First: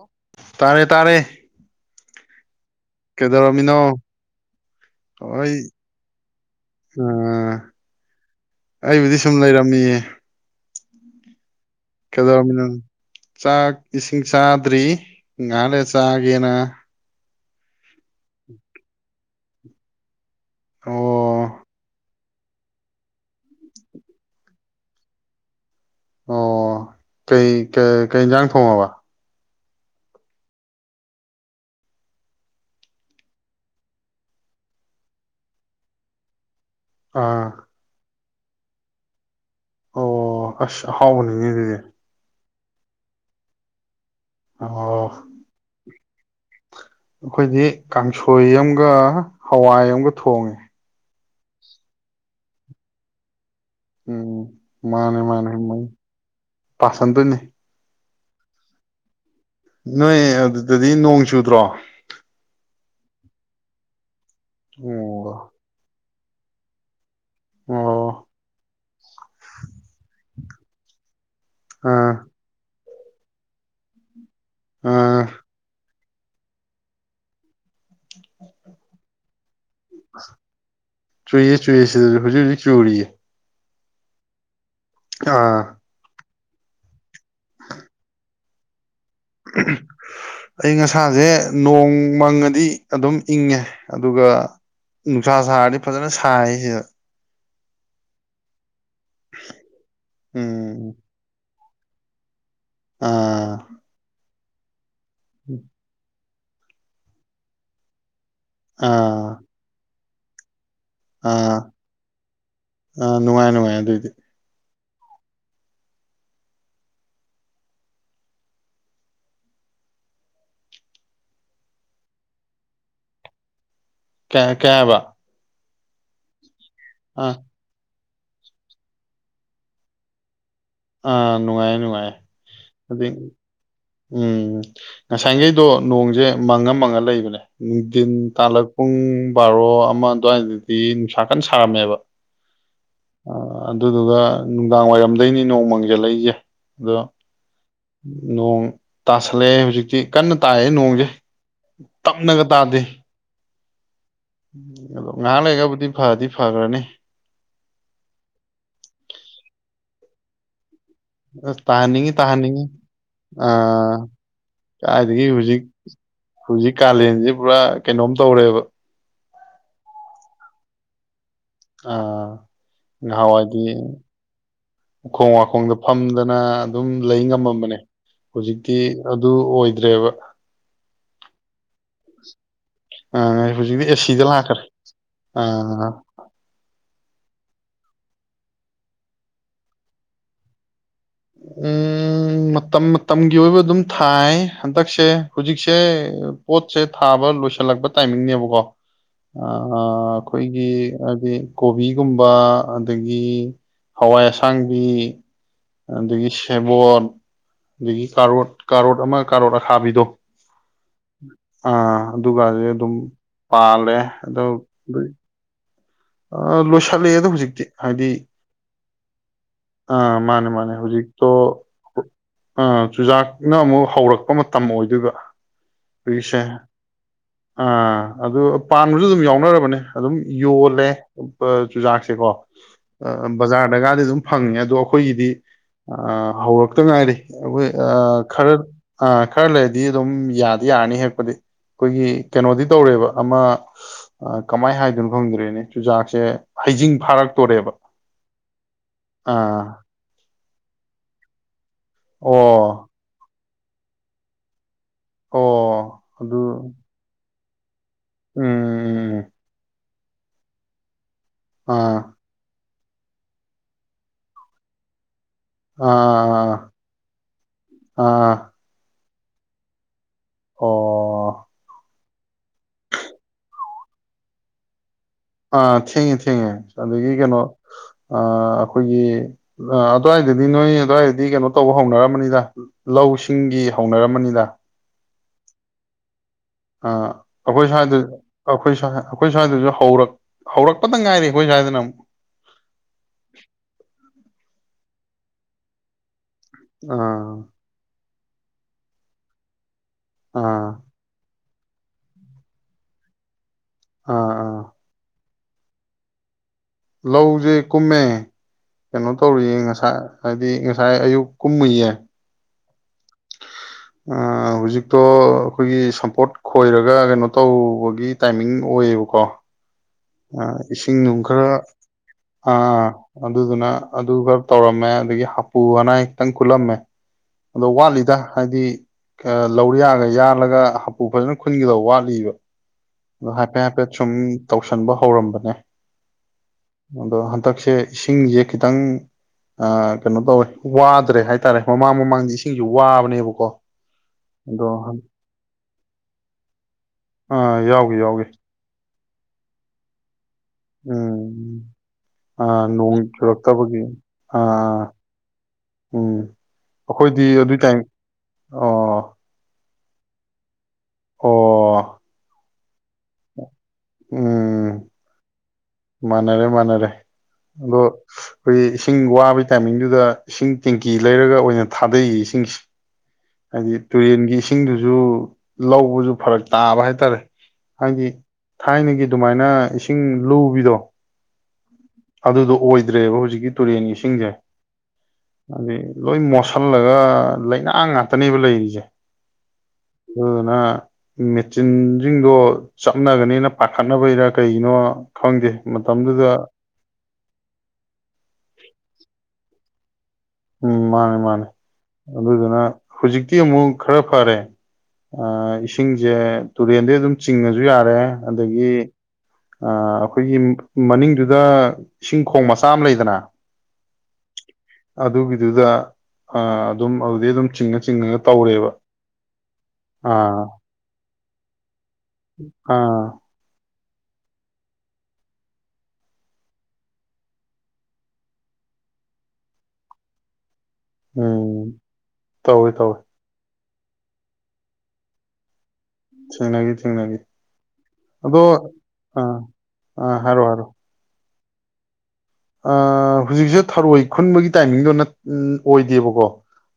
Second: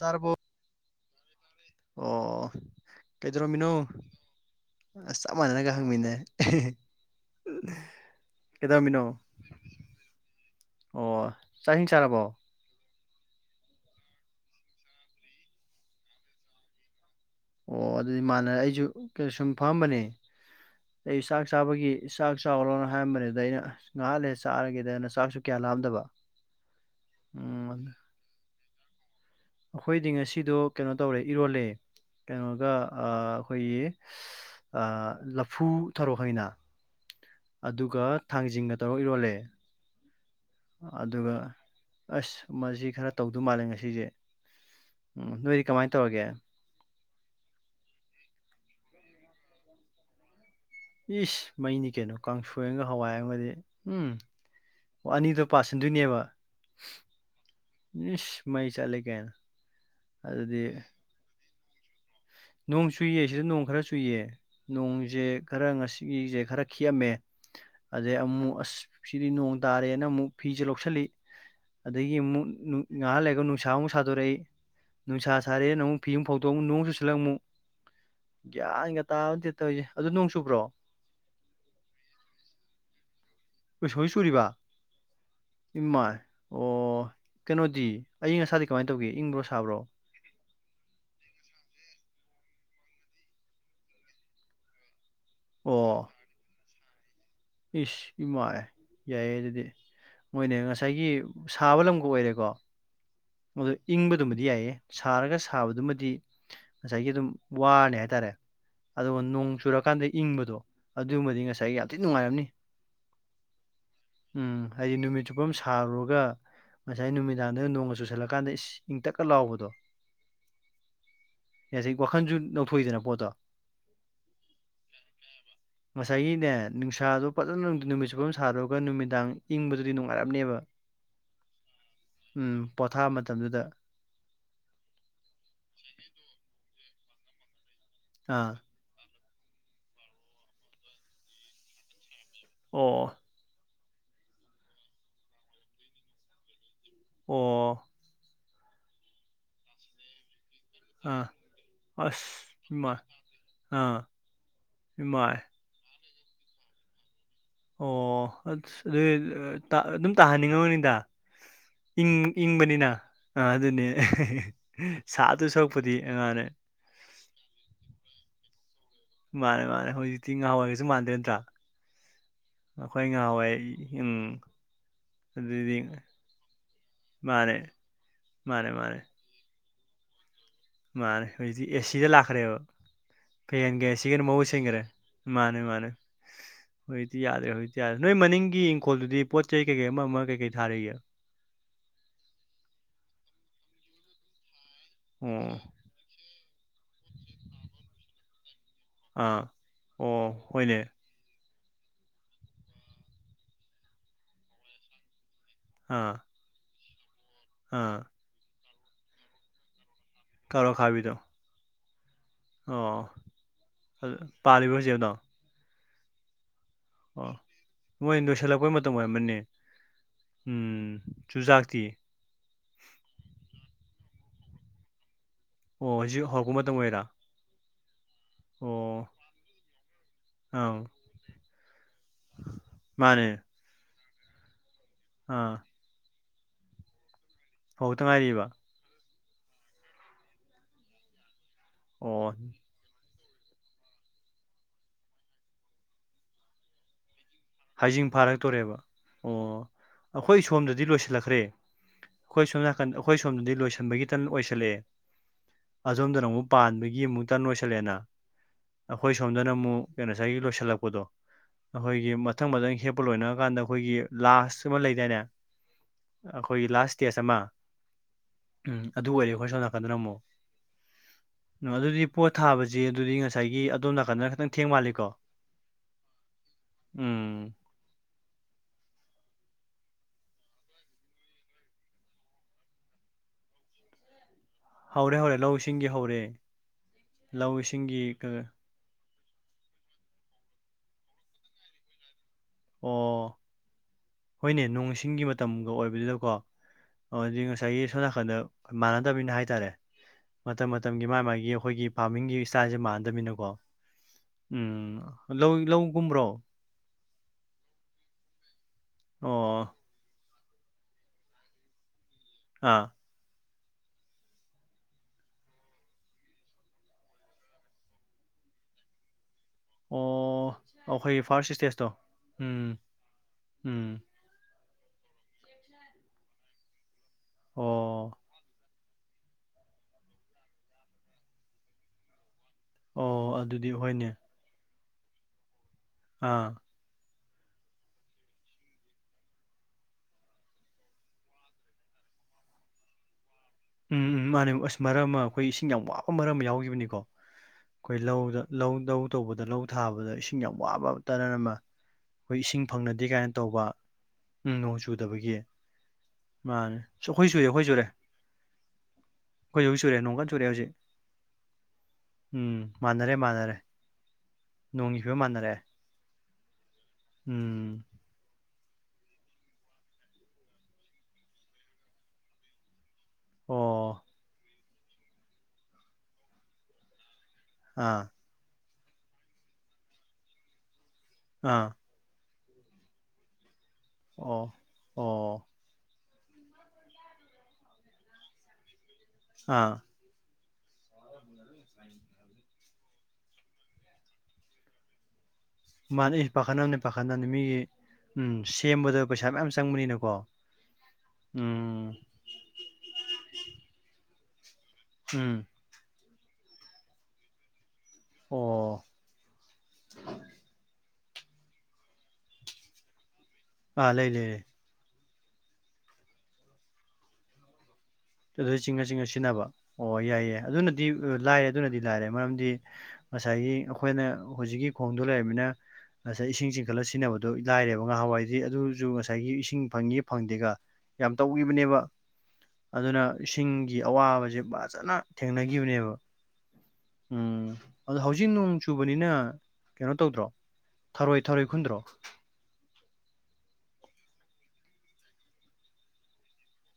ꯇꯥꯔꯕꯣ ꯇꯥꯔꯦ ꯇꯥꯔꯦ ꯀꯩꯗꯧꯔꯝꯃꯤꯅꯣ ꯑꯁ ꯆꯞ ꯍꯣꯏ ꯃꯥꯟꯅꯅꯒ ꯍꯪꯃꯤꯟꯅꯩ ꯑꯥ ꯀꯩꯗꯧꯔꯝꯃꯤꯅꯣ ꯑꯩꯕꯨꯗꯤ ꯁꯨꯝ ꯂꯩꯔꯝꯃꯤꯌꯦ ꯑꯣ ꯆꯥꯛ ꯏꯁꯤꯡ ꯆꯥꯔꯕꯣ ꯀꯩꯗꯧꯃꯤꯅꯣ ꯆꯥꯛ ꯏꯁꯤꯡ ꯆꯥꯗ꯭ꯔꯤ ꯉꯍꯥꯛ ꯂꯩꯔ ꯆꯥꯒꯦꯅ ꯑꯣ ꯑꯗꯨꯗꯤ ꯃꯥꯟꯅꯔ ꯑꯩꯁꯨ ꯀ ꯁꯨꯝ ꯐꯝꯕꯅꯦ ꯑꯣ ꯑꯩ ꯆꯥꯛ ꯆꯥꯕꯒꯤ ꯆꯥꯛ ꯆꯥꯎꯔꯣꯅ ꯍꯥꯏꯔꯝꯕꯅꯤꯗ ꯑꯩꯅ ꯉꯍꯥꯛ ꯂꯩꯔꯒ ꯆꯥꯔꯒꯦꯗ ꯑꯩꯅ ꯆꯥꯛꯁꯨ ꯀꯌꯥ ꯂꯥꯝꯗꯕ ꯑꯣ ꯀꯩ ꯎꯝ ꯀꯩ ꯌꯦꯟꯖꯥꯡ ꯊꯣꯡꯉꯕ ꯑꯩꯈꯣꯏꯗꯤ ꯉꯁꯤꯗꯣ ꯀꯩꯅꯣ ꯇꯧꯔꯦ ꯏꯔꯣꯜꯂꯦ ꯀꯩꯅꯣꯒ ꯑꯩꯈꯣꯏꯒꯤ ꯂꯐꯨ ꯊꯔꯣ ꯈꯪꯉꯤꯅ ꯑꯥ ꯑꯗꯨꯒ ꯊꯥꯡꯖꯤꯡꯒ ꯇꯧꯔ ꯏꯔꯣꯜꯂꯦ ꯑꯣ ꯑꯁ ꯑꯗꯨꯒ ꯑꯍꯥꯎꯕꯅꯤꯅꯦ ꯑꯗꯨꯗꯤ ꯑꯁ ꯃꯁꯤ ꯈꯔ ꯇꯧꯗꯧ ꯃꯥꯜꯂꯦ ꯉꯁꯤꯁꯦ ꯑꯣ ꯎꯝ ꯅꯣꯏꯗꯤ ꯀꯃꯥꯏ ꯇꯧꯔꯒꯦ ꯑꯩꯈꯣꯏꯗꯤ ꯀꯥꯡꯁꯣꯏ ꯑꯃꯒ ꯍꯋꯥꯏ ꯑꯃꯒ ꯊꯣꯡꯉꯦ ꯏꯁ ꯃꯩꯅꯤ ꯀꯩꯅꯣ ꯀꯥꯡꯁꯣꯏ ꯑꯃꯒ ꯍꯋꯥꯏ ꯑꯃꯒꯗꯤ ꯎꯝ ꯑꯣ ꯃꯥꯅꯦ ꯑꯅꯤꯗꯣ ꯃꯥꯅꯦ ꯃꯥꯅꯦ ꯄꯥꯁꯤꯟꯗꯣꯏꯅꯦꯕ ꯄꯥꯁꯟꯗꯣꯏꯅꯤ ꯢꯁ ꯃꯩ ꯆꯠꯂꯦ ꯀꯩꯅꯣ ꯅꯣꯏ ꯑꯗꯨꯗꯗꯤ ꯅꯣꯡ ꯆꯨꯗ꯭ꯔꯣ ꯅꯣꯡ ꯆꯨꯏꯌꯦ ꯁꯤꯗ ꯅꯣꯡ ꯈꯔ ꯆꯨꯏꯌꯦ ꯅꯣꯡꯁꯦ ꯑꯣ ꯈꯔ ꯉꯁꯤ ꯁꯤꯁꯦ ꯈꯔ ꯈꯤꯑꯝꯃꯦ ꯑꯗꯩ ꯑꯣ ꯑꯃꯨꯛ ꯑꯁ ꯁꯤꯗꯤ ꯅꯣꯡ ꯇꯥꯔꯦꯅ ꯑꯃꯨꯛ ꯐꯤꯁꯦ ꯂꯧꯁꯤꯜꯂꯤ ꯑꯥ ꯑꯗꯒꯤ ꯑꯃꯨꯛ ꯉꯥꯢꯍꯥꯛ ꯂꯩꯔꯒ ꯅꯨꯡꯁꯥ ꯑꯃꯨꯛ ꯁꯥꯗꯣꯔꯛꯏ ꯑꯥ ꯅꯨꯡꯁꯥ ꯁꯥꯔꯛꯑꯦ ꯅ ꯑꯃꯨꯛ ꯐꯤ ꯑꯃꯨꯛ ꯐꯧꯗꯣꯛꯑꯣꯅ ꯅꯣꯡ ꯆꯨꯁꯤꯜꯂꯛ ꯑꯃꯨꯛ ꯒ꯭ꯌꯥꯟꯒ ꯇꯥꯗꯦ ꯇꯧꯁꯦ ꯑꯗꯨ ꯅꯣꯡ ꯆꯨꯕ꯭ꯔꯣ ꯆꯨꯌꯦ ꯆꯨꯌꯦ ꯁꯤꯗꯁꯨ ꯍꯧꯖꯤꯛ ꯍꯧꯖꯤꯛ ꯆꯨꯔꯤꯌꯦ ꯢꯁ ꯍꯧꯖꯤꯛ ꯆꯨꯔꯤꯕ ꯑꯥ ꯏꯃꯥꯏ ꯑꯣ ꯀꯩꯅꯣꯗꯤ ꯑꯏꯤꯡ ꯑꯁꯥꯗꯤ ꯀꯃꯥꯏꯅ ꯇꯧꯒꯦ ꯏꯪꯕ꯭ꯔꯣ ꯁꯥꯕ꯭ꯔꯣ ꯑꯢꯤꯡ ꯑꯁꯥꯁꯦ ꯅꯣꯡ ꯃꯪꯉꯗꯤ ꯑꯗꯨꯝ ꯏꯪꯉꯦ ꯑꯗꯨꯒ ꯅꯨꯡꯁꯥ ꯁꯥꯔꯗꯤ ꯑꯣ ꯐꯖꯅ ꯁꯥꯏ ꯁꯤꯗ ꯏꯁ ꯏꯃꯩ ꯌꯥꯏꯌꯦ ꯑꯗꯨꯗꯤ ꯍꯣꯏꯅꯦ ꯎꯝ ꯉꯁꯥꯏꯒꯤ ꯁꯥꯕ ꯂꯝꯒ ꯑꯣꯏꯔꯦꯀꯣ ꯑꯥ ꯑꯗꯨ ꯏꯪꯕꯗꯨꯃꯗꯤ ꯌꯥꯏꯑ ꯁꯥꯔꯒ ꯁꯥꯕꯗꯨꯃꯗꯤ ꯉꯁꯥꯏꯒꯤ ꯑꯗꯨꯝ ꯋꯥꯔꯅꯤ ꯍꯥꯏꯇꯥꯔꯦ ꯑꯗꯨꯒ ꯑꯥ ꯅꯣꯡ ꯆꯨꯔꯀꯥꯟꯗ ꯏꯪꯕꯗꯣ ꯑꯗꯨꯃꯗꯤ ꯑꯥ ꯉꯁꯥꯏ ꯌꯥꯝꯊꯤ ꯅꯨꯡꯉꯥꯏꯔꯝꯅꯤ꯫ ꯑꯥ ꯅꯨꯡꯉꯥꯏ ꯅꯨꯡꯉꯥꯏ ꯑꯗꯨꯏꯗꯤ ꯎꯝ ꯍꯥꯏꯗꯤ ꯅꯨꯃꯤꯠ ꯆꯨꯞꯄ ꯑꯃꯥ ꯁꯥꯔꯨꯔꯒ ꯉꯁꯥꯏ ꯅꯨꯃꯤꯗꯥꯡꯗꯅꯥ ꯅꯣꯡꯒ ꯆꯨꯁꯟ ꯇꯟꯁꯜꯂꯀꯥꯟꯗ ꯏꯁ ꯏꯪꯇꯛꯀ ꯂꯥꯎꯕꯗꯣ ꯌꯥ ꯖꯤ ꯋꯥꯈꯟꯁꯨ ꯅꯩꯊꯣꯛꯏꯗꯅ ꯄꯣꯠꯇꯣ ꯀꯩ ꯀꯩ ꯍꯥꯏꯕ꯫ ꯉꯁꯥꯏꯒꯤꯅꯦ ꯅꯨꯡꯁꯥꯗꯣ ꯑꯥ ꯐꯖꯅ ꯅꯨꯃꯤꯠ ꯆꯨꯄꯝ ꯁꯥꯔꯨꯔꯒ ꯅꯨꯃꯤꯗꯥꯡ ꯏꯪꯕꯗꯨꯗꯤ ꯅꯨꯡꯉꯥꯏꯔꯝꯅꯤꯕ ꯑꯥ ꯅꯨꯡꯉꯥꯏ ꯅꯨꯡꯉꯥꯏ ꯑꯗꯨꯏ ꯄꯣꯊꯥ ꯃꯇꯝꯗꯨꯗ ꯎꯝ ꯉꯁꯥꯏꯒꯩꯗꯣ ꯅꯣꯡꯁꯦ ꯃꯪꯉ ꯃꯪꯉ ꯂꯩꯕꯅꯦ ꯅꯨꯡꯗꯤꯟ ꯑꯥ ꯇꯥꯜꯂꯛ ꯄꯨꯡ ꯕꯥꯔꯣ ꯑꯃ ꯑꯗꯨꯋꯥꯏꯗꯗꯤ ꯅꯨꯡꯁꯥ ꯀꯟꯅ ꯁꯥꯔꯝꯃꯦꯕ ꯑꯣ ꯑꯗꯨꯗꯨꯒ ꯅꯨꯡꯗꯥꯡ ꯋꯥꯏꯔꯝꯗꯩꯅꯤ ꯅꯣꯡ ꯃꯪꯖꯤꯜꯂꯛꯏꯁꯦ ꯑꯗꯣ ꯑꯣ ꯅꯣꯡ ꯇꯥꯁꯜꯂꯛꯑꯦ ꯍꯧꯖꯤꯛꯇꯤ ꯀꯟꯅꯥ ꯇꯥꯌꯦ ꯅꯣꯡꯁꯦ ꯑꯥ ꯑꯁ ꯇꯞꯅꯒ ꯇꯥꯗꯦ ꯏꯃꯥꯏ ꯑꯥ ꯑꯗꯣ ꯏꯃꯥꯏ ꯉꯥꯏꯍꯥꯛ ꯂꯩꯒꯕꯨꯗꯤ ꯐꯗꯤ ꯐꯈ꯭ꯔꯅꯤ ꯑꯣ [unintelligible] ꯑꯗꯨꯒꯤ ꯇꯥ ꯑꯗꯨꯝ ꯇꯥꯍꯟꯅꯤꯡꯉꯝꯃꯅꯤꯗ ꯑꯁ ꯇꯥꯍꯟꯅꯤꯡꯉꯤ ꯏꯪ ꯇꯥꯍꯟꯅꯤꯡꯉꯤ ꯏꯪꯕꯅꯤꯅ ꯑꯥ ꯑ ꯑꯗꯨꯅꯦ ꯁꯥꯗꯧ ꯁꯔꯨꯛ ꯍꯨꯖꯤꯛ ꯀꯥꯂꯦꯟꯖꯦ ꯄꯨꯔꯥ ꯀꯩꯅꯣꯝ ꯇꯧꯔꯦꯕ ꯃꯥꯅꯦ ꯃꯥꯅꯦ ꯍꯧꯖꯤꯛꯇꯤ ꯉꯍꯧꯋꯥꯏꯒꯁꯨ ꯃꯥꯟꯅꯗ꯭ꯔꯦ ꯅꯠꯇ꯭ꯔꯥ ꯑꯥ ꯑꯩꯈꯣꯏ ꯉꯍꯥꯟꯋꯥꯏ ꯑꯪ ꯎꯈꯣꯡ ꯋꯥꯈꯣꯡꯗ ꯐꯝꯗꯅ ꯑꯗꯨꯝ ꯂꯩ ꯃꯥꯅꯦ ꯉꯝꯃꯝꯕꯅꯦ ꯃꯥꯅꯦ ꯍꯧꯖꯤꯛꯇꯤ ꯃꯥꯅꯦ ꯑꯗꯨ ꯑꯣꯏꯗ꯭ꯔꯦꯕ ꯃꯥꯅꯦ ꯍꯧꯖꯤꯛꯇꯤ ꯑꯦ ꯁꯤ ꯗ ꯂꯥꯛꯈ꯭ꯔꯦꯕ꯫ ꯑ ꯍꯧꯖꯤꯛꯇꯤ ꯐꯦꯟꯒ ꯑꯦꯁꯤꯗ ꯑꯦꯁꯤꯒꯅ ꯃꯍꯨꯠ ꯂꯥꯛꯈ꯭ꯔꯦ ꯁꯤꯡꯒꯔꯦ ꯑ ꯃꯥꯅꯦ ꯃꯥꯅꯦ꯫ ꯍꯧꯖꯤꯛꯇꯤ ꯌꯥꯗ꯭ꯔꯦ ꯍꯧꯖꯤꯛꯇꯤ ꯌꯥꯔꯦ ꯅꯣꯏ ꯃꯅꯤꯡꯒꯤ ꯏꯪꯈꯣꯜꯗꯨꯗꯤ ꯄꯣꯠ ꯆꯩ ꯀꯩꯀꯩ ꯑꯃ ꯑꯃ ꯀꯩꯀꯩ ꯊꯥꯔꯤꯒꯦ ꯎꯝ ꯃꯇꯝ ꯃꯇꯝꯒꯤ ꯑꯣꯏꯕ ꯑꯗꯨꯝ ꯊꯥꯏ ꯍꯟꯗꯛꯁꯦ ꯑꯣ ꯍꯨꯖꯤꯛꯁꯦ ꯄꯣꯠꯁꯦ ꯊꯥꯕ ꯂꯣꯏꯁꯜꯂꯛꯄ ꯇꯥꯏꯃꯤꯡꯅꯦꯕꯀꯣ ꯑꯥ ꯑꯣ ꯑꯩꯈꯣꯏꯒꯤ ꯍꯣꯏꯅꯦ ꯍꯥꯏꯗꯤ ꯀꯣꯕꯤꯒꯨꯝꯕ ꯑꯗꯒꯤ ꯍꯋꯥꯏ ꯑꯁꯥꯡꯕꯤ ꯑꯥ ꯑꯗꯒꯤ ꯁꯦꯕꯣꯠ ꯑꯥ ꯑꯗꯒꯤ ꯀꯥꯔꯣꯠ ꯀꯥꯔꯣꯠ ꯑꯃ ꯀꯥꯔꯣꯠ ꯑꯈꯥꯕꯤꯗꯣ ꯀꯔꯣꯠ ꯈꯥꯕꯤꯗꯣ ꯑꯥ ꯑꯗꯨꯒꯗꯤ ꯑꯗꯨꯝ ꯄꯥꯜꯂꯦ ꯑꯗꯨ ꯑꯗꯣ ꯄꯥꯜꯂꯤꯕꯣ ꯍꯧꯖꯤꯛ ꯑꯗꯣ ꯑ ꯂꯣꯏꯁꯜꯂꯛꯑꯦꯗ ꯑꯣ ꯍꯨꯖꯤꯛꯇꯤ ꯍꯥꯏꯗꯤ ꯃꯣꯏ ꯂꯣꯏꯁꯤꯜꯂꯛꯄꯩ ꯃꯇꯝ ꯑꯣꯏꯔꯝꯃꯅꯤ ꯑꯥ ꯃꯟꯅꯦ ꯃꯟꯅꯦ ꯎꯝ ꯍꯧꯖꯤꯛꯛꯇꯣ ꯆꯨꯖꯥꯛꯇꯤ ꯑ ꯆꯨꯖꯥꯛꯅ ꯑꯃꯨꯛ ꯍꯧꯔꯛꯄ ꯃꯇꯝ ꯑꯣꯏꯗꯣꯏꯕ ꯑꯣ ꯍꯧꯖꯤꯛ ꯍꯧꯔꯛꯄ ꯃꯇꯝ ꯑꯣꯏꯔꯥ꯫ ꯑ ꯑꯗꯨ ꯄꯥꯟꯕꯁꯨ ꯑꯣ ꯑꯗꯨꯝ ꯌꯥꯎꯅꯔꯕꯅꯦ ꯑꯗꯨꯝ ꯑꯪ ꯌꯣꯜꯂꯦ ꯆꯨꯖꯥꯛꯁꯦꯀꯣ ꯃꯥꯅꯦ ꯕꯖꯥꯔꯗꯒꯥꯗꯤ ꯑꯗꯨꯝ ꯐꯪꯉꯦ ꯑꯗꯣ ꯑꯩꯈꯣꯏꯒꯤꯗꯤ ꯑꯥ ꯑ ꯍꯧꯔꯛꯇ ꯉꯥꯏꯔꯤ ꯑꯩꯈꯣꯏ ꯑ ꯍꯧꯔꯛꯇ ꯉꯥꯏꯔꯤꯕ ꯈꯔ ꯑꯥ ꯈꯔ ꯂꯩꯔꯗꯤ ꯑꯗꯨꯝ ꯌꯥꯗꯤ ꯌꯥꯔꯅꯤ ꯍꯦꯛꯄꯗꯤ ꯑꯈꯣꯏꯒꯤ ꯑꯣ ꯀꯩꯅꯣꯗꯤ ꯇꯧꯔꯦꯕ ꯑꯃ ꯑ ꯀꯃꯥꯏ ꯍꯥꯏꯗꯣꯏꯅꯣ ꯈꯪꯗ꯭ꯔꯦꯅꯦ ꯆꯨꯖꯥꯛꯁꯦ ꯍꯩꯖꯤꯡ ꯐꯥꯔꯛ ꯍꯩꯖꯤꯡ ꯐꯥꯔꯛꯇꯣꯔꯦꯕ ꯑꯣ ꯑꯥ ꯑꯩꯈꯣꯏ ꯁꯣꯝꯗꯗꯤ ꯂꯣꯏꯁꯤꯜꯂꯛꯈ꯭ꯔꯦ ꯑꯣ ꯑꯩꯈꯣꯏ ꯁꯣꯝ ꯅꯥꯀꯟꯗ ꯑꯩꯈꯣꯏ ꯁꯣꯝꯗꯗꯤ ꯂꯣꯏꯁꯟꯕꯒꯤ ꯇꯔꯟ ꯑꯣꯏꯁꯜꯂꯛꯑꯦ ꯑꯣ ꯑꯗꯣꯝꯗꯅ ꯑꯗꯨ ꯑꯃꯨꯛ ꯄꯥꯟꯕꯒꯤ ꯒꯤ ꯑꯃꯨꯛ ꯇꯟ ꯂꫭꯏꯁꯜꯂꯦꯅ ꯎꯝ ꯑꯈꯣꯏ ꯎꯝ ꯎꯝ ꯁꯣꯝꯗꯅ ꯑꯃꯨꯛ [unintelligible] ꯉꯁꯥꯏꯒꯤ ꯂꯣꯏꯁꯜꯂꯛꯄꯗꯣ ꯑꯥ ꯑꯩꯈꯣꯏꯒꯤ ꯃꯊꯪ ꯃꯊꯪ ꯍꯦꯞꯄ ꯂꯣꯏꯅꯔꯀꯥꯟꯗ ꯑꯩꯈꯣꯏꯒꯤ ꯂꯥꯁ ꯑꯃ ꯂꯩꯗꯥꯏꯅꯦ ꯑꯥ ꯑꯥ ꯑꯩꯈꯣꯏꯒꯤ ꯂꯥꯁ ꯏꯁꯇꯦꯖ ꯑꯃ ꯑꯥ ꯎꯝ ꯑꯗꯨ ꯑꯣꯏꯔꯦ ꯑꯩꯈꯣꯏ ꯁꯣꯝꯅꯥꯀꯟꯗꯅ ꯑꯃꯨꯛ ꯑꯣ ꯑꯗꯨꯗꯤ ꯄꯣꯠ ꯊꯥꯕꯁꯤ ꯑꯗꯨꯗꯤ ꯉꯁꯥꯏꯒꯤ ꯑꯗꯣꯝ ꯅꯥꯀꯟꯗꯅ ꯈꯤꯇꯪ ꯊꯦꯡ ꯃꯥꯜꯂꯤꯀꯣ ꯑꯥ ꯊꯦꯡꯉꯦ ꯊꯦꯡꯉꯦ ꯑꯗꯒꯤ ꯀꯩꯅꯣ ꯎꯝ ꯑꯩꯈꯣꯏꯒꯤ ꯑꯗꯨꯋꯥꯏꯗꯗꯤ ꯅꯣꯏ ꯑꯗꯨꯋꯥꯏꯗꯗꯤ ꯀꯩꯅꯣ ꯇꯧꯕ ꯍꯧꯅꯔꯃꯅꯤꯗ ꯂꯧꯁꯤꯡꯒꯤ ꯍꯧꯅꯔꯝꯃꯅꯤꯅ ꯍꯧꯔꯦ ꯍꯧꯔꯦ ꯂꯧ ꯁꯤꯡꯒꯤ ꯍꯧꯔꯦ ꯑ ꯂꯧ ꯑꯩꯈꯣꯏ ꯁ꯭ꯋꯥꯏꯗ ꯏꯁꯤꯡꯒꯤ ꯀ ꯑꯩꯈꯣꯏ ꯁ꯭ꯋꯥꯏ ꯑꯩꯈꯣꯏ ꯁ꯭ꯋꯥꯏꯗꯁꯨ ꯍꯧꯔꯛ ꯍꯧꯔꯛꯄꯗ ꯉꯥꯏꯔꯤ ꯑꯩꯈꯣꯏ ꯁ꯭ꯋꯥꯏꯗꯅ ꯑꯃꯨꯛ ꯑꯣ ꯍꯣꯏꯅꯦ ꯅꯣꯡꯁꯤꯡꯒꯤ ꯃꯇꯝꯒ ꯑꯣꯏꯕꯗꯨꯗꯀꯣ ꯑꯥ ꯑꯗꯨꯗꯤ ꯉꯁꯥꯏ ꯉꯥꯁꯥꯏꯒꯤ ꯁꯣꯝ ꯅꯥꯀꯟꯗ ꯃꯥꯟꯅꯗꯕꯅꯤꯅ ꯍꯥꯏꯇꯥꯔꯦ ꯃꯇꯝ ꯑꯥ ꯃꯇꯝꯒꯤ ꯃꯥꯒꯤ ꯃꯥꯒꯤ ꯑꯩꯈꯣꯏꯒꯤ ꯐꯥꯔꯃꯤꯡꯒꯤ ꯏꯁꯇꯥꯏꯜꯁꯦ ꯃꯥꯟꯅꯗꯕꯅꯤꯅꯀꯣ ꯑꯥ ꯑꯥ ꯎꯝ ꯂꯧ ꯂꯧꯀꯨꯝꯕ꯭ꯔꯣ ꯂꯧꯁꯦ ꯀꯨꯝꯃꯦ ꯀꯩꯅꯣ ꯇꯧꯔꯤꯌꯦ ꯑꯣ ꯉꯁꯥꯏ ꯍꯥꯏꯗꯤ ꯉꯁꯥꯏ ꯑꯌꯨꯛ ꯀꯨꯝꯃꯨꯏꯌꯦ ꯑꯥ ꯍꯧꯖꯤꯛꯇꯣ ꯑꯩꯈꯣꯏꯒꯤ ꯁꯝꯄꯣꯔꯠ ꯈꯣꯏꯔꯒ ꯀꯩꯅꯣ ꯇꯧꯕꯒꯤ ꯇꯥꯏꯃꯤꯡ ꯑꯣꯏꯌꯦꯕꯀꯣ ꯑꯣ ꯏꯁꯤꯡ ꯅꯨꯡ ꯑꯩꯈꯣꯏꯒꯤ ꯈꯔ ꯐꯥꯔꯁ ꯏꯁꯇꯦꯖꯇꯣ ꯎꯝ ꯑꯥ ꯑꯗꯨꯗꯨꯅ ꯎꯝ ꯑꯗꯨꯒ ꯇꯧꯔꯝꯃꯦ ꯑꯗꯒꯤ ꯍꯥꯄꯨ ꯑꯅꯥꯏ ꯈꯤꯇꯪ ꯈꯨꯠꯂꯝꯃꯦ ꯑꯗꯣ ꯑꯣ ꯋꯥꯠꯂꯤꯗ ꯍꯥꯏꯗꯤ ꯂꯧꯔꯤꯌꯥꯒ ꯌꯥꯜꯂꯒ ꯍꯥꯄꯨ ꯐꯖꯅ ꯈꯨꯟꯒꯗꯕ ꯋꯥꯠꯂꯤꯕ ꯑꯣ ꯍꯥꯏꯐꯦꯠ ꯑꯗꯨꯗꯤ ꯍꯥꯏꯐꯦꯠ ꯍꯣꯏꯅꯦ ꯁꯨꯝ ꯇꯧꯁꯟꯕ ꯍꯧꯔꯝꯕꯅꯦ ꯑꯥ ꯑꯗꯣ ꯍꯟꯗꯛꯁꯦ ꯏꯁꯤꯡꯁꯦ ꯈꯤꯇꯪ ꯑ ꯀꯩꯅꯣ ꯇꯧꯋꯦ ꯋꯥꯗ꯭ꯔꯦ ꯍꯥꯏꯇꯥꯔꯦ ꯃꯃꯥꯡ ꯃꯃꯥꯡꯗꯤ ꯏꯁꯤꯡꯁꯤ ꯋꯥꯕꯅꯦꯕꯀꯣ ꯎꯝ ꯎꯝ ꯃꯥꯅꯦ ꯑꯗꯣ ꯑꯁ ꯃꯔꯛ ꯑꯃ ꯑꯩꯈꯣꯏ ꯏꯁꯤꯡ ꯌꯥꯝ ꯋꯥꯕ ꯃꯔꯛ ꯑꯃ ꯌꯥꯎꯈꯤꯕꯅꯤꯀꯣ ꯑꯥ ꯌꯥꯎꯒꯦ ꯑꯩꯈꯣꯏ ꯌꯥꯎꯒꯦ ꯂꯧꯗ ꯂꯧ ꯂꯧ ꯇꯧꯕꯗ ꯂꯧ ꯊꯥꯕꯗ ꯏꯁꯤꯡ ꯌꯥꯝ ꯋꯥꯕ ꯇꯔꯟ ꯎꯝ ꯑꯃ ꯑꯩꯈꯣꯏ ꯏꯁꯤꯡ ꯑꯥ ꯅꯣꯡ ꯐꯪꯅꯗꯦ ꯀꯥꯏꯅ ꯇꯧꯕ ꯆꯨꯔꯛꯇꯕꯒꯤ ꯅꯣꯡ ꯑꯥ ꯆꯨꯗꯕꯒꯤ ꯎꯝ ꯃꯥꯅꯦ ꯑꯩꯈꯣꯏꯗꯤ ꯑꯩꯈꯣꯏ ꯁꯨꯔꯦ ꯑꯗꯨꯏ ꯑꯩꯈꯣꯏ ꯇꯥꯏꯝ ꯁꯨꯔꯦ ꯑꯣ ꯑꯩꯈꯣꯏ ꯍꯧꯖꯤꯛ ꯁꯨꯔꯦ ꯅꯣꯡ ꯀꯥꯟ ꯆꯨꯔꯦ ꯍꯧꯖꯤꯛ ꯑꯣ ꯑꯣ ꯎꯝ ꯃꯥꯟꯅꯔꯦ ꯃꯥꯟꯅꯔꯦ ꯎꯝ ꯅꯣꯡꯆꯨꯕ ꯃꯥꯟꯅꯔꯦ ꯃꯥꯟꯅꯔꯦ ꯃꯥꯟꯅꯔꯦ ꯑꯗꯣ ꯑꯩꯈꯣꯏ ꯏꯁꯤꯡ ꯋꯥꯕꯒꯤ ꯇꯥꯏꯃꯤꯡꯗꯨꯗ ꯏꯁꯤꯡ ꯇꯦꯡꯀꯤ ꯂꯩꯔꯒ ꯑꯣꯏꯅ ꯊꯥꯗꯩꯌꯦ ꯏꯁꯤꯡ ꯍꯥꯏꯗꯤ ꯑꯣ ꯇꯨꯔꯦꯟꯒꯤ ꯏꯁꯤꯡꯗꯨꯁꯨ ꯂꯧꯕꯁꯨ ꯐꯔꯛ ꯇꯥꯕ ꯍꯥꯏꯇꯥꯔꯦ ꯑꯥ ꯍꯥꯏꯗꯤ ꯊꯥꯏꯅꯒꯤ ꯑꯗꯨꯃꯥꯏꯅ ꯏꯁꯤꯡ ꯂꯨꯕꯤꯗꯣ ꯑꯥ ꯑꯗꯨꯗꯣ ꯑꯣꯏꯗ꯭ꯔꯦꯕ ꯍꯧꯖꯤꯛꯀꯤ ꯇꯨꯔꯦꯟꯒꯤ ꯏꯁꯤꯡꯁꯦ ꯑꯣ ꯑꯣ ꯍꯥꯢꯗꯤ ꯂꯣꯏ ꯃꯣꯠꯁꯤꯜꯂꯒ ꯂꯩꯥꯏꯅꯡ ꯉꯥꯛꯇꯅꯦꯕ ꯂꯩꯔꯤꯁꯦ ꯑꯥ ꯍꯅꯥ ꯃꯦꯆꯤꯟꯁꯤꯡꯗꯣ ꯆꯞꯅꯒꯅꯤꯅ ꯄꯥꯈꯠꯅꯕꯒꯤꯔ ꯀꯩꯒꯤꯅꯣ ꯈꯪꯗꯦ ꯃꯥꯅꯦ ꯃꯇꯝꯗꯨꯗ ꯄꯥꯈꯠ ꯑꯃꯅꯦ ꯄꯥꯈꯠꯅꯤ ꯃꯤꯒꯤ ꯎꯝ ꯁꯦꯝꯕꯗ ꯄꯩꯁꯥ ꯃꯌꯥꯝ ꯆꯪꯕꯅꯤꯅꯀꯣ ꯎꯝ ꯃꯥꯅꯤ ꯃꯥꯅꯦ ꯎꯝ ꯑꯗꯨꯗꯨꯅ ꯍꯧꯖꯤꯛꯇꯤ ꯑꯃꯨꯛ ꯈꯔ ꯐꯔꯦ ꯎꯝ ꯏꯁꯤꯡꯁꯦ ꯇꯨꯔꯦꯟꯗꯒꯤ ꯑꯗꯨꯝ ꯆꯤꯡꯉꯁꯨ ꯌꯥꯔꯦ ꯑꯗꯒꯤ ꯑꯣ ꯑꯩꯈꯣꯏꯒꯤ ꯃꯅꯤꯡꯗꯨꯗ ꯏꯁꯤꯡ ꯈꯣꯡ ꯃꯆꯥ ꯑꯃ ꯂꯩꯗꯅ ꯑꯥ ꯂꯩ ꯂꯩ ꯂꯩ ꯑꯗꯨꯒꯤꯗꯨꯗ ꯑ ꯑꯗꯨꯝ ꯑꯗꯨꯗꯩ ꯑꯗꯨꯝ ꯆꯤꯡꯉ ꯆꯤꯡꯉꯒ ꯑꯗꯨꯗꯩ ꯇꯧꯔꯦꯕ ꯆꯤꯡꯉ ꯆꯤꯡꯉ ꯁꯤꯖꯤꯟꯅꯕ ꯑꯣ ꯌꯥꯏ ꯌꯥꯏ ꯑꯥ ꯑꯗꯨꯅꯗꯤ ꯂꯥꯏꯌꯦ ꯑꯗꯨꯅꯗꯤ ꯂꯥꯏꯔꯦ ꯃꯔꯝꯗꯤ ꯑꯥ ꯉꯁꯥꯏꯒꯤ ꯑꯩꯈꯣꯏꯅ ꯍꯧꯖꯤꯛꯀꯤ ꯈꯣꯡꯗꯣ ꯂꯩꯔꯝꯅꯤꯅ ꯉꯁꯥꯏ ꯏꯁꯤꯡ ꯆꯤꯡꯈꯠꯂ ꯁꯤꯖꯤꯟꯅꯕꯗꯣ ꯂꯥꯏꯔꯦꯕ ꯉꯍꯥꯟꯋꯥꯏꯗꯤ ꯑꯗꯨꯖꯨ ꯉꯁꯥꯏꯒꯤ ꯏꯁꯤꯡ ꯐꯪꯉꯤ ꯐꯪꯗꯦꯒ ꯌꯥꯝ ꯎꯝ ꯇꯧꯒꯤꯕꯅꯦꯕ ꯇꯧꯋꯦ ꯇꯧꯋꯦ ꯑꯗꯨꯅ ꯏꯁꯤꯡꯒꯤ ꯑꯋꯥꯕꯖꯦ ꯐꯖꯅ ꯊꯦꯡꯅꯒꯤꯕꯅꯦꯕ ꯊꯦꯡꯅꯈꯤ ꯊꯦꯡꯅꯈꯤ ꯎꯝ ꯑꯗꯨ ꯍꯧꯖꯤꯛ ꯑꯗꯣ ꯅꯣꯡ ꯆꯨꯕꯅꯤꯅ ꯑꯥ ꯀꯩꯅꯣ ꯑꯥ ꯇꯧꯗ꯭ꯔꯣ ꯍꯥꯏꯔꯣ ꯍꯥꯏꯔꯣ ꯊꯔꯣꯏ ꯊꯔꯣꯏ ꯈꯨꯨꯟꯗ꯭ꯔꯣ ꯑ ꯍꯧꯖꯤꯛꯁꯨ ꯊꯔꯣꯏ ꯈꯨꯟꯕꯒꯤ ꯇꯥꯏꯃꯤꯡꯗꯣ ꯅꯠ ꯑꯣꯏꯗꯦꯕꯀꯣ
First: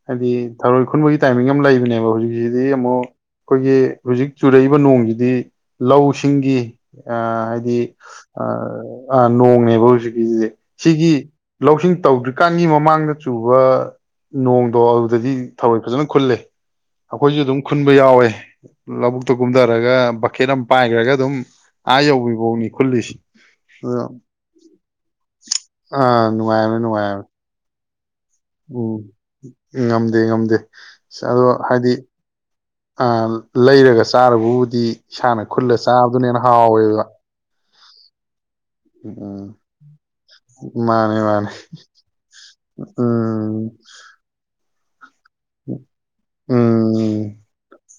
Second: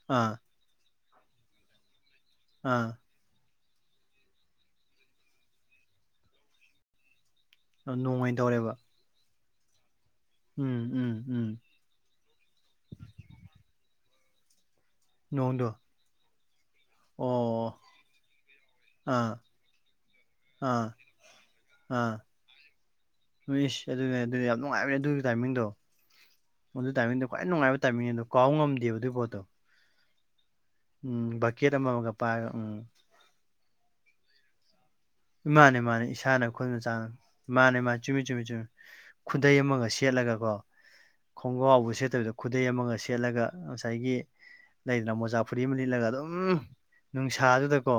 ꯍꯥꯏꯗꯤ ꯑꯥ ꯊꯔꯣꯏ ꯈꯨꯟꯕꯒꯤ ꯇꯥꯏꯃꯤꯡ ꯑꯃ ꯂꯩꯕꯅꯦꯕ ꯍꯧꯖꯤꯛꯁꯤꯗꯤ ꯑꯥ ꯑꯃꯨꯛ ꯑꯩꯈꯣꯏꯒꯤ ꯍꯧꯖꯤꯛ ꯆꯨꯔꯛꯏꯕ ꯅꯣꯡꯖꯤꯗꯤ ꯂꯧꯁꯤꯡꯒꯤ ꯑ ꯅꯣꯡ ꯑꯣꯏꯅ ꯇꯧꯔꯦꯕ [unintelligible] ꯑ ꯅꯣꯡꯅꯦꯕ ꯍꯧꯖꯤꯛꯀꯤꯖꯤꯗꯤ ꯎꯝ ꯁꯤꯒꯤ ꯎꯝ ꯎꯝ ꯂꯧꯁꯤꯡ ꯇꯧꯗ꯭ꯔꯤ ꯀꯥꯟꯒꯤ ꯃꯃꯥꯡꯗ ꯆꯨꯕ ꯅꯣꯡꯗꯣ ꯑꯗꯨꯗꯗꯤ ꯅꯣꯡꯗꯣ ꯊꯔꯣꯏ ꯐꯖꯅ ꯈꯨꯜꯂꯦ ꯑꯩꯈꯣꯏꯖꯨ ꯑꯗꯨꯝ ꯑꯣ ꯈꯨꯟꯕ ꯌꯥꯎꯋꯦ ꯂꯧꯕꯨꯛꯇ ꯑꯥ ꯀꯨꯝꯊꯔꯒ ꯕꯛꯀꯦꯠ ꯑꯃ ꯑꯥ ꯄꯥꯏꯈ꯭ꯔꯒ ꯑꯗꯨꯝ ꯑꯥ ꯌꯧꯕꯤꯕꯧꯅꯤ ꯈꯨꯜꯂꯤꯁꯤ꯫ ꯏꯁ ꯑꯗꯣ ꯑꯗꯨꯅꯦ ꯑꯗꯨꯗꯤ ꯌꯥꯝ ꯅꯨꯡꯉꯥꯏꯕꯅꯦ ꯑꯗꯨꯒꯤ ꯇꯥꯏꯃꯤꯡꯗꯣ ꯑꯥ ꯅꯨꯡꯉꯥꯏꯕꯅꯤ ꯑꯗꯨꯒꯤ ꯇꯥꯏꯃꯤꯡꯗꯣ ꯅꯨꯡꯉꯥꯏꯕꯅꯤ ꯈ꯭ꯋꯥꯏ ꯅꯨꯡꯉꯥꯏꯕ ꯇꯥꯏꯃꯤꯡꯅꯦ ꯑꯗꯣ ꯀꯥꯎ ꯉꯝꯗꯦꯕ ꯎꯝ ꯑꯗꯨꯏ ꯄꯣꯠꯇꯣ ꯉꯝꯗꯦ ꯉꯝꯗꯦ꯫ ꯎꯝ ꯕꯛꯀꯦꯠ ꯑꯃꯃꯒ ꯄꯥꯏꯕ ꯎꯝ꯫ ꯑ ꯂꯩꯔꯒ ꯆꯥꯔꯕꯨꯗꯤ ꯏꯁꯥꯅ ꯈꯨꯜꯂ ꯃꯥꯅꯦ ꯃꯥꯅꯦ ꯆꯥꯕꯗꯨꯅ ꯍꯅ ꯏꯁꯥꯅ ꯑꯩꯈꯣꯏ ꯍꯥꯎꯋꯦꯕ ꯃꯆꯥꯅ ꯫ ꯃꯥꯅꯦ ꯃꯥ ꯆꯨꯃꯤ ꯆꯨꯝꯃꯤ ꯆꯨꯝꯃꯤ꯫ ꯎꯝ ꯈꯨꯗꯩ ꯑꯃꯒ ꯁꯦꯠꯂꯒ ꯀꯣ ꯃꯥꯅꯦ ꯃꯥꯅꯦ ꯈꯣꯡꯒꯥ ꯁꯦꯠꯇꯕꯤꯗ ꯈꯨꯗꯩ ꯑꯃꯒ ꯁꯦꯠꯂꯒ ꯑꯁ ꯎꯝ ꯉꯁꯥꯏꯒꯤ꯫ ꯂꯩꯗꯅ ꯃꯣꯖꯥ ꯐꯨꯔꯤ ꯑꯃ ꯂꯤꯠꯂꯒ ꯑꯗꯨꯝ ꯎꯝ ꯅꯨꯡꯁꯥꯗꯨꯗꯀꯣ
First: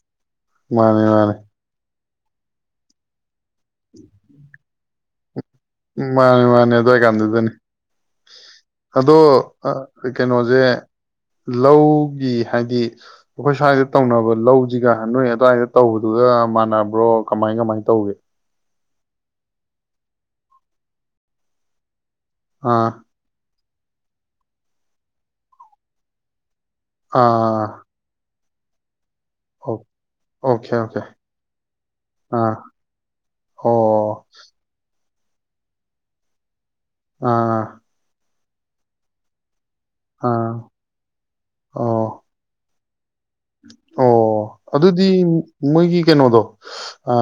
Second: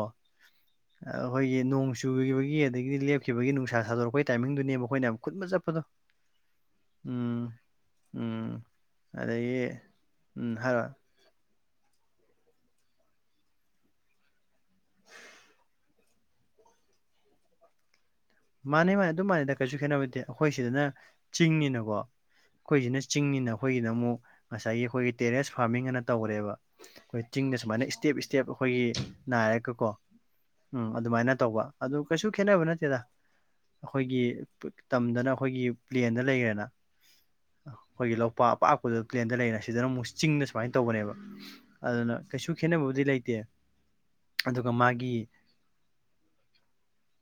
ꯃꯥꯅꯦ ꯃꯥꯅꯦ ꯑꯩꯈꯣꯏ ꯅꯣꯡ ꯆꯨꯈꯤꯕꯒꯤ ꯑꯗꯒꯤ ꯂꯦꯞꯈꯤꯕꯒꯤ ꯅꯨꯡꯁꯥ ꯁꯥꯗꯣꯔꯛꯄꯒꯤ ꯇꯥꯏꯃꯤꯡꯗꯨꯅꯦꯕ ꯑꯩꯈꯣꯏꯅ ꯈꯨꯠ ꯕ ꯆꯞꯄ ꯃꯥꯅꯦ ꯃꯥꯅꯦ ꯑꯗꯥꯏ ꯀꯥꯟꯗꯨꯗꯅꯤ ꯎꯝ ꯑꯗꯣ ꯑꯗꯒꯤ ꯑ ꯎꯝ ꯀꯩꯅꯣꯁꯦ꯫ ꯍꯥꯏꯔꯣ ꯂꯧꯒꯤ ꯍꯥꯏꯗꯤ ꯑꯩꯈꯣꯏ ꯁ꯭ꯋꯥꯏꯗ ꯇꯧꯅꯕ ꯂꯧꯁꯤꯒ ꯅꯣꯏ ꯑꯗꯨꯋꯥꯏꯗ ꯇꯧꯕ ꯑꯗꯨꯒ ꯃꯥꯟꯅꯕ꯭ꯔꯣ ꯀꯃꯥꯏ ꯀꯃꯥꯏꯅ ꯇꯧꯒꯦ꯫ ꯃꯥꯅꯦ ꯃꯥꯅꯦ ꯑꯗꯨꯝ ꯃꯥꯟꯅꯗ ꯀꯩꯁꯨ ꯈꯦꯠꯅꯕꯗꯦ ꯑꯩꯈꯣꯏ ꯁꯤꯗꯅ ꯆꯤꯡꯅꯤꯅꯀꯣ ꯑꯥ ꯑꯩꯈꯣꯏꯁꯤꯅ ꯆꯤꯡꯅꯤꯅ ꯑꯩꯈꯣꯏꯒꯤꯗ ꯑꯃꯨꯛ ꯉꯁꯥꯏꯒꯤ ꯑꯩꯈꯣꯏꯒꯤ ꯇꯦꯔꯦꯁ ꯐꯥꯔꯃꯤꯡ ꯑꯅ ꯇꯧꯔꯦꯕ꯫ ꯑꯩꯈꯣꯏ ꯆꯤꯡꯗ ꯑꯥ ꯁꯨꯃꯥꯏꯅ ꯏꯁꯇꯦꯞ ꯏꯁꯇꯦꯞ ꯑꯩꯈꯣꯏꯒꯤ꯫ ꯑꯣ ꯅꯥꯏꯔꯀꯀꯣ ꯑꯣꯀꯦ ꯎꯝ ꯑꯣꯀꯦ ꯑꯗꯨꯃꯥꯏꯅ ꯇꯧꯕ ꯑꯗꯨ ꯀꯩꯁꯨ ꯑꯥ ꯈꯦꯠꯅꯕ ꯅꯠꯇꯦꯗ꯫ ꯑꯩꯈꯣꯏꯒꯤ ꯑꯣ ꯇꯝꯗꯅ ꯑꯩꯈꯣꯏꯒꯤ ꯄ꯭ꯂꯦꯟꯗ ꯂꯩꯈ꯭ꯔꯦꯅ ꯑꯥ꯫ ꯑꯩꯈꯣꯏꯒꯤ ꯂꯣꯛꯄꯥꯛ ꯑꯄꯥꯛꯄꯗ ꯄ꯭ꯂꯦꯟꯗ ꯂꯩꯅ ꯁꯤꯗꯅ ꯑꯃꯨꯛ ꯆꯤꯡꯗ ꯑꯥ ꯁꯨꯃꯥꯏꯅ ꯇꯧꯕꯅꯦꯕ ꯑꯣ ꯑꯗꯨꯅ ꯀꯩꯁꯨ ꯈꯦꯠꯅꯕꯕꯨꯗꯤ ꯂꯩꯇꯦ꯫ ꯑꯣ ꯑꯗꯨꯒ ꯑꯗꯨꯗꯤ ꯃꯥꯒꯤ ꯃꯣꯏꯒꯤ ꯀꯩꯅꯣꯗꯣ꯫ ꯑ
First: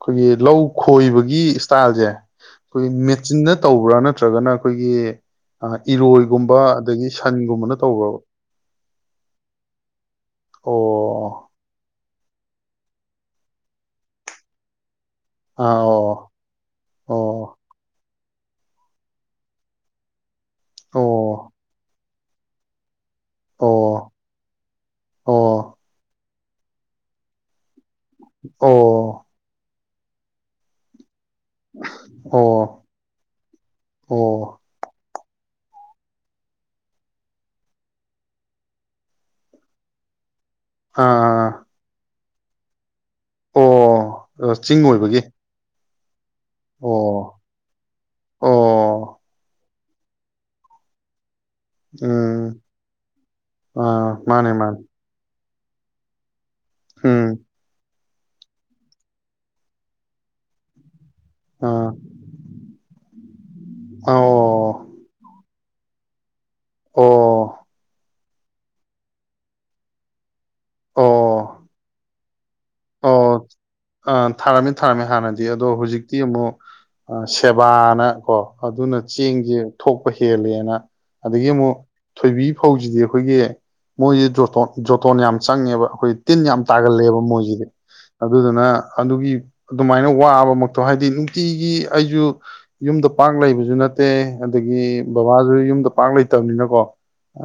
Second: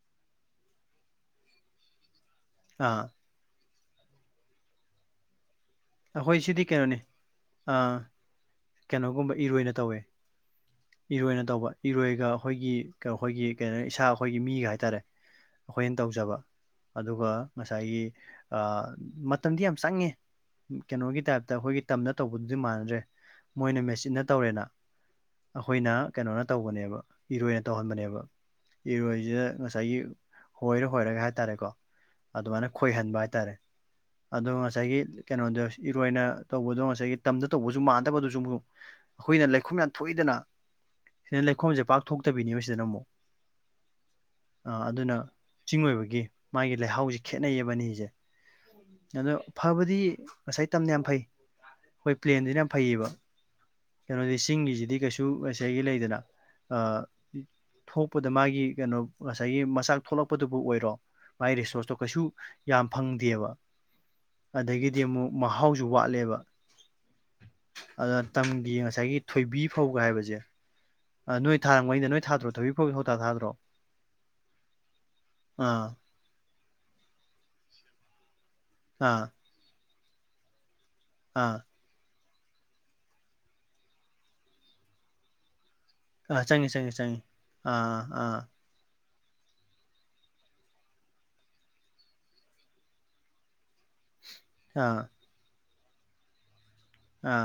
ꯑꯩꯈꯣꯏꯒꯤ ꯂꯧ ꯈꯣꯏꯕꯒꯤ ꯏꯁꯇꯥꯏꯜꯁꯦ꯫ ꯑꯥ ꯑꯩꯈꯣꯏꯒꯤ ꯃꯦꯆꯤꯟꯗ ꯇꯧꯕ꯭ꯔꯥ ꯅꯠꯇ꯭ꯔꯒꯅ ꯑꯩꯈꯣꯏꯒꯤ ꯑꯩꯈꯣꯏ ꯏꯔꯣꯏꯒꯨꯝꯕ ꯁꯤꯗꯤ ꯀꯩꯅꯣꯅꯤ ꯑꯗꯒꯤ ꯁꯟꯒꯨꯝꯕꯅ ꯑꯥ ꯇꯧꯕ꯭ꯔꯕ꯫ ꯀꯩꯅꯣꯒꯨꯝꯕ ꯏꯔꯣꯏꯅ ꯇꯧꯋꯦ꯫ ꯑꯣ꯫ ꯏꯔꯣꯏꯅ ꯇꯧꯕ ꯏꯔꯣꯏꯒ ꯑꯩꯈꯣꯏꯒꯤ ꯑꯩꯈꯣꯏꯒꯤ ꯀꯩꯅꯣ ꯏꯁꯥ ꯑꯩꯈꯣꯏꯒꯤ ꯃꯤꯒ ꯍꯥꯏꯇꯥꯔꯦ꯫ ꯑꯥ ꯑꯩꯈꯣꯏꯅ ꯇꯧꯖꯕ꯫ ꯑꯗꯨꯒ ꯑꯣ ꯉꯁꯥꯏꯒꯤ ꯃꯇꯝꯗꯤ ꯌꯥꯝ ꯆꯪꯉꯦ꯫ ꯀꯩꯅꯣꯒꯤ ꯑꯣ ꯇꯥꯏꯞꯇ ꯑꯩꯈꯣꯏꯒꯤ ꯇꯝꯅ ꯇꯧꯕꯗꯨꯗꯤ ꯃꯥꯟꯅꯗ꯭ꯔꯦ꯫ ꯑꯣ ꯃꯣꯏꯅ ꯃꯦꯆꯤꯟꯅ ꯇꯧꯔꯦꯅ ꯑꯣ ꯑꯩꯈꯣꯏꯅ꯫ ꯀꯩꯅꯣꯅ ꯇꯧꯕꯅꯦꯕ ꯏꯔꯣꯏꯅ ꯇꯧꯍꯟꯕꯅꯦꯕ ꯑꯣ ꯑꯣ ꯏꯔꯣꯏꯁꯤꯗ ꯉꯁꯥꯏ ꯉꯁꯥꯏꯒꯤ ꯍꯣꯏꯔꯦ ꯍꯣꯏꯔꯒ ꯍꯥꯏ ꯍꯥꯏꯇꯥꯔꯦꯀꯣ ꯑꯗꯨꯃꯥꯏꯅ ꯑꯣ ꯈꯣꯏꯍꯟꯕ ꯍꯥꯏꯇꯥꯔꯦ ꯑꯗꯣ ꯑꯣ ꯉꯁꯥꯏꯒꯤ ꯀꯩꯅꯣꯗ ꯏꯔꯣꯏꯅ ꯇꯧꯕꯗꯣ ꯉꯁꯥꯏꯒꯤ ꯇꯝꯗ ꯇꯧꯕꯁꯨ ꯃꯥꯟꯅꯗꯕꯗꯨꯁꯨ ꯑꯩꯈꯣꯏꯅ ꯂꯩꯈꯣꯝ ꯌꯥꯝ ꯊꯣꯛꯏꯗꯅ ꯁꯤꯅ ꯑꯥ ꯂꯩꯈꯣꯝꯁꯦ ꯄꯥꯛꯊꯣꯛꯇꯕꯤꯅꯦꯕ ꯁꯤꯗꯅ ꯑꯃꯨꯛ ꯑꯣ ꯑ ꯆꯤꯡ ꯑꯗꯨꯅ ꯑꯣꯏꯕꯒꯤ ꯆꯤꯡ ꯑꯣꯏꯕꯒꯤ ꯃꯥꯒꯤ ꯂꯩꯍꯥꯎꯁꯦ ꯑꯣ ꯈꯦꯠꯅꯩꯌꯦꯕꯅꯤꯁꯦ ꯑꯣ ꯑꯗꯣ ꯐꯕꯗꯤ ꯉꯁꯥꯏ ꯇꯝꯅ ꯌꯥꯝ ꯐꯩ ꯍꯣꯏ ꯎꯝ ꯄ꯭ꯂꯦꯟꯖꯤꯅ ꯐꯩꯌꯦꯕ ꯑꯥ ꯀꯩꯅꯣꯗꯤ ꯃꯥꯅꯦ ꯃꯥꯅꯦ ꯆꯤꯡꯒꯤꯁꯤꯗꯤ ꯀꯩꯁꯨ ꯉꯁꯥꯏꯒꯤ ꯂꯩꯗꯅ ꯑ ꯎꯝ ꯊꯣꯛꯄꯗ ꯃꯥꯒꯤ ꯀꯩꯅꯣ ꯉꯁꯥꯏꯒꯤ ꯃꯆꯥꯛ ꯊꯣꯛꯂꯛꯄꯗꯨꯕꯨ ꯑꯣꯏꯔꯣ ꯃꯥꯏ ꯑꯥ ꯔꯤꯁꯣꯔꯁꯇꯣ ꯀꯩꯁꯨ ꯌꯥꯝ ꯐꯪꯗꯦꯕ ꯑꯣ ꯑꯗꯒꯤ ꯃꯍꯥꯎꯁꯨ ꯋꯥꯠꯂꯦꯕ ꯑꯣ ꯑꯗ ꯇꯝꯒꯤ ꯉꯁꯥꯏꯒꯤ ꯊꯣꯏꯕꯤ ꯐꯥꯎꯒ ꯍꯥꯏꯕꯁꯦ ꯑ ꯅꯣꯏ ꯑꯣ ꯊꯥꯔꯉꯩꯩꯅ ꯅꯣꯏ ꯊꯥꯗ꯭ꯔꯣ ꯊ ꯑꯣ ꯑ ꯊꯥꯔꯝꯃꯦ ꯊꯥꯔꯝꯃꯦ ꯍꯥꯟꯅꯗꯤ ꯑꯗꯣ ꯑꯥ ꯍꯧꯖꯤꯛ ꯇꯤ ꯑꯃꯨꯛ ꯁꯦꯕꯥꯅ ꯀꯣ ꯑꯗꯨꯅ ꯑꯥ ꯆꯦꯡꯖ ꯊꯣꯛꯄ ꯍꯦꯜꯂꯦꯅ ꯑꯗꯒꯤ ꯑꯥ ꯑꯃꯨꯛ ꯊꯣꯏꯕꯤ ꯐꯧꯁꯤꯗꯤ ꯑꯩꯈꯣꯏꯒꯤ ꯃꯣꯏꯖꯦ ꯖꯣꯇꯣꯟ ꯌꯥꯝ ꯆꯪꯉꯦꯕ ꯑꯩꯈꯣꯏ ꯇꯤꯟ ꯑꯥ ꯌꯥꯝ ꯆꯪꯉꯤ ꯆꯪꯉꯤ ꯇꯥꯒꯜꯂꯦꯕ ꯆꯪꯉꯤ ꯃꯣꯏꯁꯤꯗꯤ ꯑꯥ ꯑꯥ ꯑꯗꯨꯗꯨꯅ ꯑꯗꯨꯒꯤ ꯑꯗꯨꯃꯥꯏꯅ ꯋꯥꯕꯃꯛꯇꯣ ꯍꯥꯏꯗꯤ ꯅꯨꯡꯇꯤꯒꯤ ꯑꯩꯁꯨ ꯌꯨꯝꯗ ꯄꯥꯛ ꯂꯩꯕꯁꯨ ꯅꯠ ꯇꯦ ꯑꯗꯒꯤ ꯑꯥ ꯕꯕꯥꯁꯨ ꯌꯨꯝꯗ ꯄꯥꯛ ꯂꯩꯇꯕꯅꯤꯅꯀꯣ ꯑꯥ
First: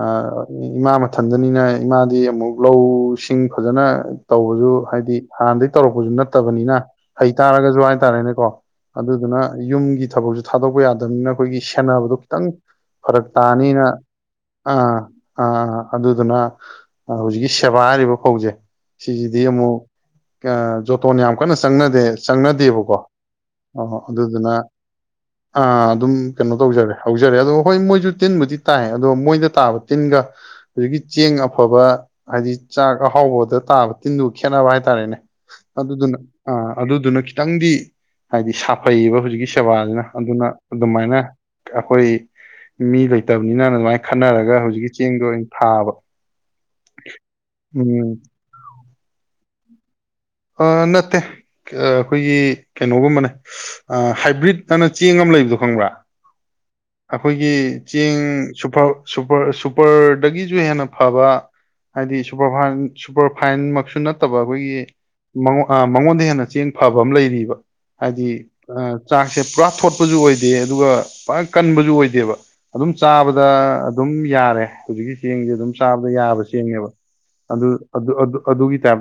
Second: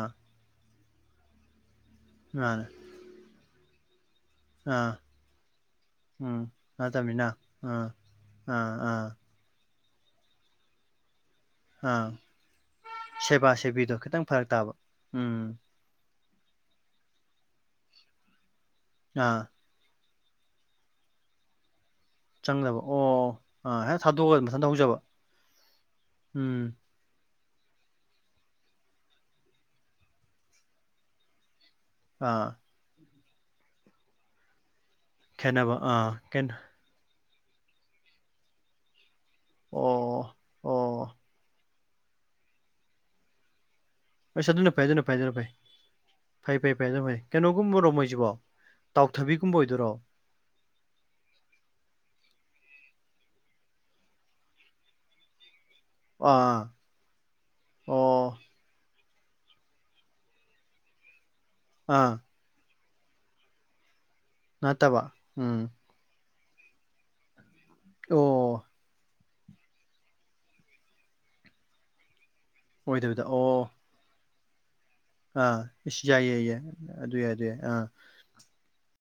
ꯏꯃꯥ ꯃꯊꯟꯗꯅꯤꯅ ꯏꯃꯥꯗꯤ ꯑꯃꯨꯛ ꯃꯥꯅꯦ ꯂꯧꯁꯤꯡ ꯐꯖꯅ ꯇꯧꯕꯁꯨ ꯑꯥ ꯍꯥꯏꯗꯤ ꯍꯥꯟꯅꯗꯒꯤ ꯇꯧꯔꯛꯄꯁꯨ ꯎꯝ ꯅꯠꯇꯕꯅꯤꯅ ꯅꯠꯇꯕꯅꯤꯅ ꯍꯩ ꯇꯥꯔꯒꯁꯨ ꯑꯥ ꯍꯥꯏꯇꯥꯔꯦꯅꯦꯀꯣ ꯑꯥ ꯑꯥ ꯑꯗꯨꯗꯨꯅ ꯌꯨꯝꯒꯤ ꯊꯕꯛꯁꯨ ꯊꯥꯗꯣꯛꯄ ꯌꯥꯗꯕꯅꯤꯅ ꯑꯩꯈꯣꯏꯒꯤ ꯑꯥ ꯁꯦꯟꯅꯕꯗꯣ ꯈꯤꯇꯪ ꯐꯔꯛ ꯁꯦꯕꯥ ꯇꯥꯅꯤꯅ ꯁꯦꯕꯤꯗꯣ ꯈꯤꯇꯪ ꯐꯔꯛ ꯑ ꯇꯥꯕ ꯎꯝ ꯑꯥ ꯑꯗꯨꯗꯨꯅ ꯍꯧꯖꯤꯛꯀꯤ ꯁꯦꯕꯥ ꯍꯥꯏꯔꯤꯕ ꯐꯧꯁꯦ ꯑꯥ ꯁꯤꯖꯤꯗꯤ ꯑꯃꯨꯛ ꯖꯣꯇꯣꯟ ꯌꯥꯝ ꯀꯟꯅ ꯆꯪꯅꯗꯦ ꯆꯪꯗꯕ ꯆꯪꯅꯗꯦꯕꯀꯣ ꯑꯣ ꯑꯥ ꯑꯣ ꯍꯦꯛ ꯊꯥꯗꯣꯛꯑꯒ ꯑꯗꯨꯗꯨꯅ ꯃꯊꯟꯇ ꯍꯧꯖꯕ ꯑꯗꯨꯝ ꯀꯩꯅꯣ ꯎꯝ ꯇꯧꯖꯔꯦ ꯍꯧꯖꯔꯦ ꯑꯗꯣ ꯍꯣꯏ ꯃꯣꯏꯁꯨ ꯇꯤꯟꯕꯨꯗꯤ ꯇꯥꯏ ꯑꯗꯣ ꯃꯣꯏꯗ ꯇꯥꯕ ꯇꯤꯟꯒ ꯍꯧꯖꯤꯛꯀꯤ ꯆꯦꯡ ꯑꯐꯕ ꯑꯥ ꯍꯥꯏꯗꯤ ꯆꯥꯛ ꯑꯍꯥꯎꯕꯗ ꯇꯥꯕ ꯇꯤꯟꯗꯨꯒ ꯈꯦꯠꯅꯕ ꯍꯥꯏꯇꯥꯔꯦꯅꯦ ꯈꯦꯠꯅꯕ ꯑꯥ ꯑꯗꯨꯗꯨꯅ ꯑ ꯑꯗꯨꯗꯨꯅ ꯈꯤꯇꯪꯗꯤ ꯍꯥꯏꯗꯤ ꯁꯥꯐꯩꯌꯦꯕ ꯍꯧꯖꯤꯛꯀꯤ ꯁꯦꯕꯥꯁꯤꯅ ꯑꯣ ꯑꯗꯨꯅ ꯑꯣ ꯑꯗꯨꯃꯥꯏꯅ ꯑꯩꯈꯣꯏ ꯃꯤ ꯂꯩꯇꯕꯅꯤꯅ ꯑꯗꯨꯃꯥꯏꯅ ꯑꯁꯥ ꯈꯟꯅꯔꯒ ꯑꯗꯨꯅ ꯐꯩ ꯍꯧꯖꯤꯛꯀꯤ ꯑꯗꯨꯅ ꯐꯩ ꯆꯦꯡꯗꯣ ꯑꯗꯨꯅ ꯑꯣꯏꯅ ꯐꯩ ꯊꯥꯕ ꯐꯩ ꯐꯩ ꯐꯩ ꯑꯗꯨ ꯐꯩ ꯀꯩꯅꯣꯒꯨꯝꯕꯔꯣ ꯎꯝ ꯃꯣꯏꯁꯤꯕꯣ ꯇꯥꯎꯊꯕꯤꯒꯨꯝꯕ ꯑꯣꯏꯗꯣꯏꯔꯣ ꯅꯠꯇꯦ ꯑꯩꯈꯣꯏꯒꯤ ꯀꯩꯅꯣꯒꯨꯝꯕꯅꯦ ꯍꯥꯏꯕ꯭ꯔꯤꯠ ꯑꯅ ꯆꯦꯡ ꯑꯃ ꯂꯩꯕꯗꯣ ꯈꯪꯕ꯭ꯔꯥ ꯑꯥ ꯑꯩꯈꯣꯏꯒꯤ ꯆꯦꯡ ꯑꯣ ꯁꯨꯔ ꯁꯨꯄꯔ ꯁꯨꯄꯔꯗꯒꯤꯁꯨ ꯍꯦꯟꯅ ꯐꯕ ꯑꯥ ꯍꯥꯏꯗꯤ ꯁꯨꯄꯔꯐꯥꯏꯟ ꯁꯨꯄꯔꯐꯥꯏꯟꯃꯛꯁꯨ ꯅꯠꯇꯕ ꯑꯩꯈꯣꯏꯒꯤ ꯅꯠꯇꯕ ꯎꯝ ꯃꯉꯣꯟꯗ ꯍꯦꯟꯅ ꯆꯦꯡ ꯐꯕ ꯑꯃ ꯂꯩꯔꯤꯕ ꯍꯥꯏꯗꯤ ꯑꯣ ꯆꯥꯛꯁꯦ ꯄꯨꯔꯥ ꯊꯣꯠꯄꯁꯨ ꯑꯣꯏꯗꯦ ꯑꯗꯨꯒ ꯄꯨꯔꯥ ꯀꯟꯕꯁꯨ ꯑꯣꯏꯗꯦꯕ ꯑꯗꯨꯝ ꯑꯣꯏꯗꯕꯤꯗ ꯆꯥꯕꯗ ꯑꯣ ꯑꯗꯨꯝ ꯌꯥꯔꯦ ꯍꯧꯖꯤꯛꯀꯤ ꯆꯦꯡꯁꯦ ꯑꯥ ꯑꯗꯨꯝ ꯏꯁ ꯆꯥꯕ ꯌꯥꯏ ꯌꯥꯕ ꯌꯥꯏ ꯌꯥꯏ ꯆꯦꯡꯅꯦꯕ ꯌꯥꯏ ꯌꯥꯏ ꯑꯗꯨ ꯑꯥ ꯑꯗꯨꯒꯤ ꯇꯥꯏꯞꯇ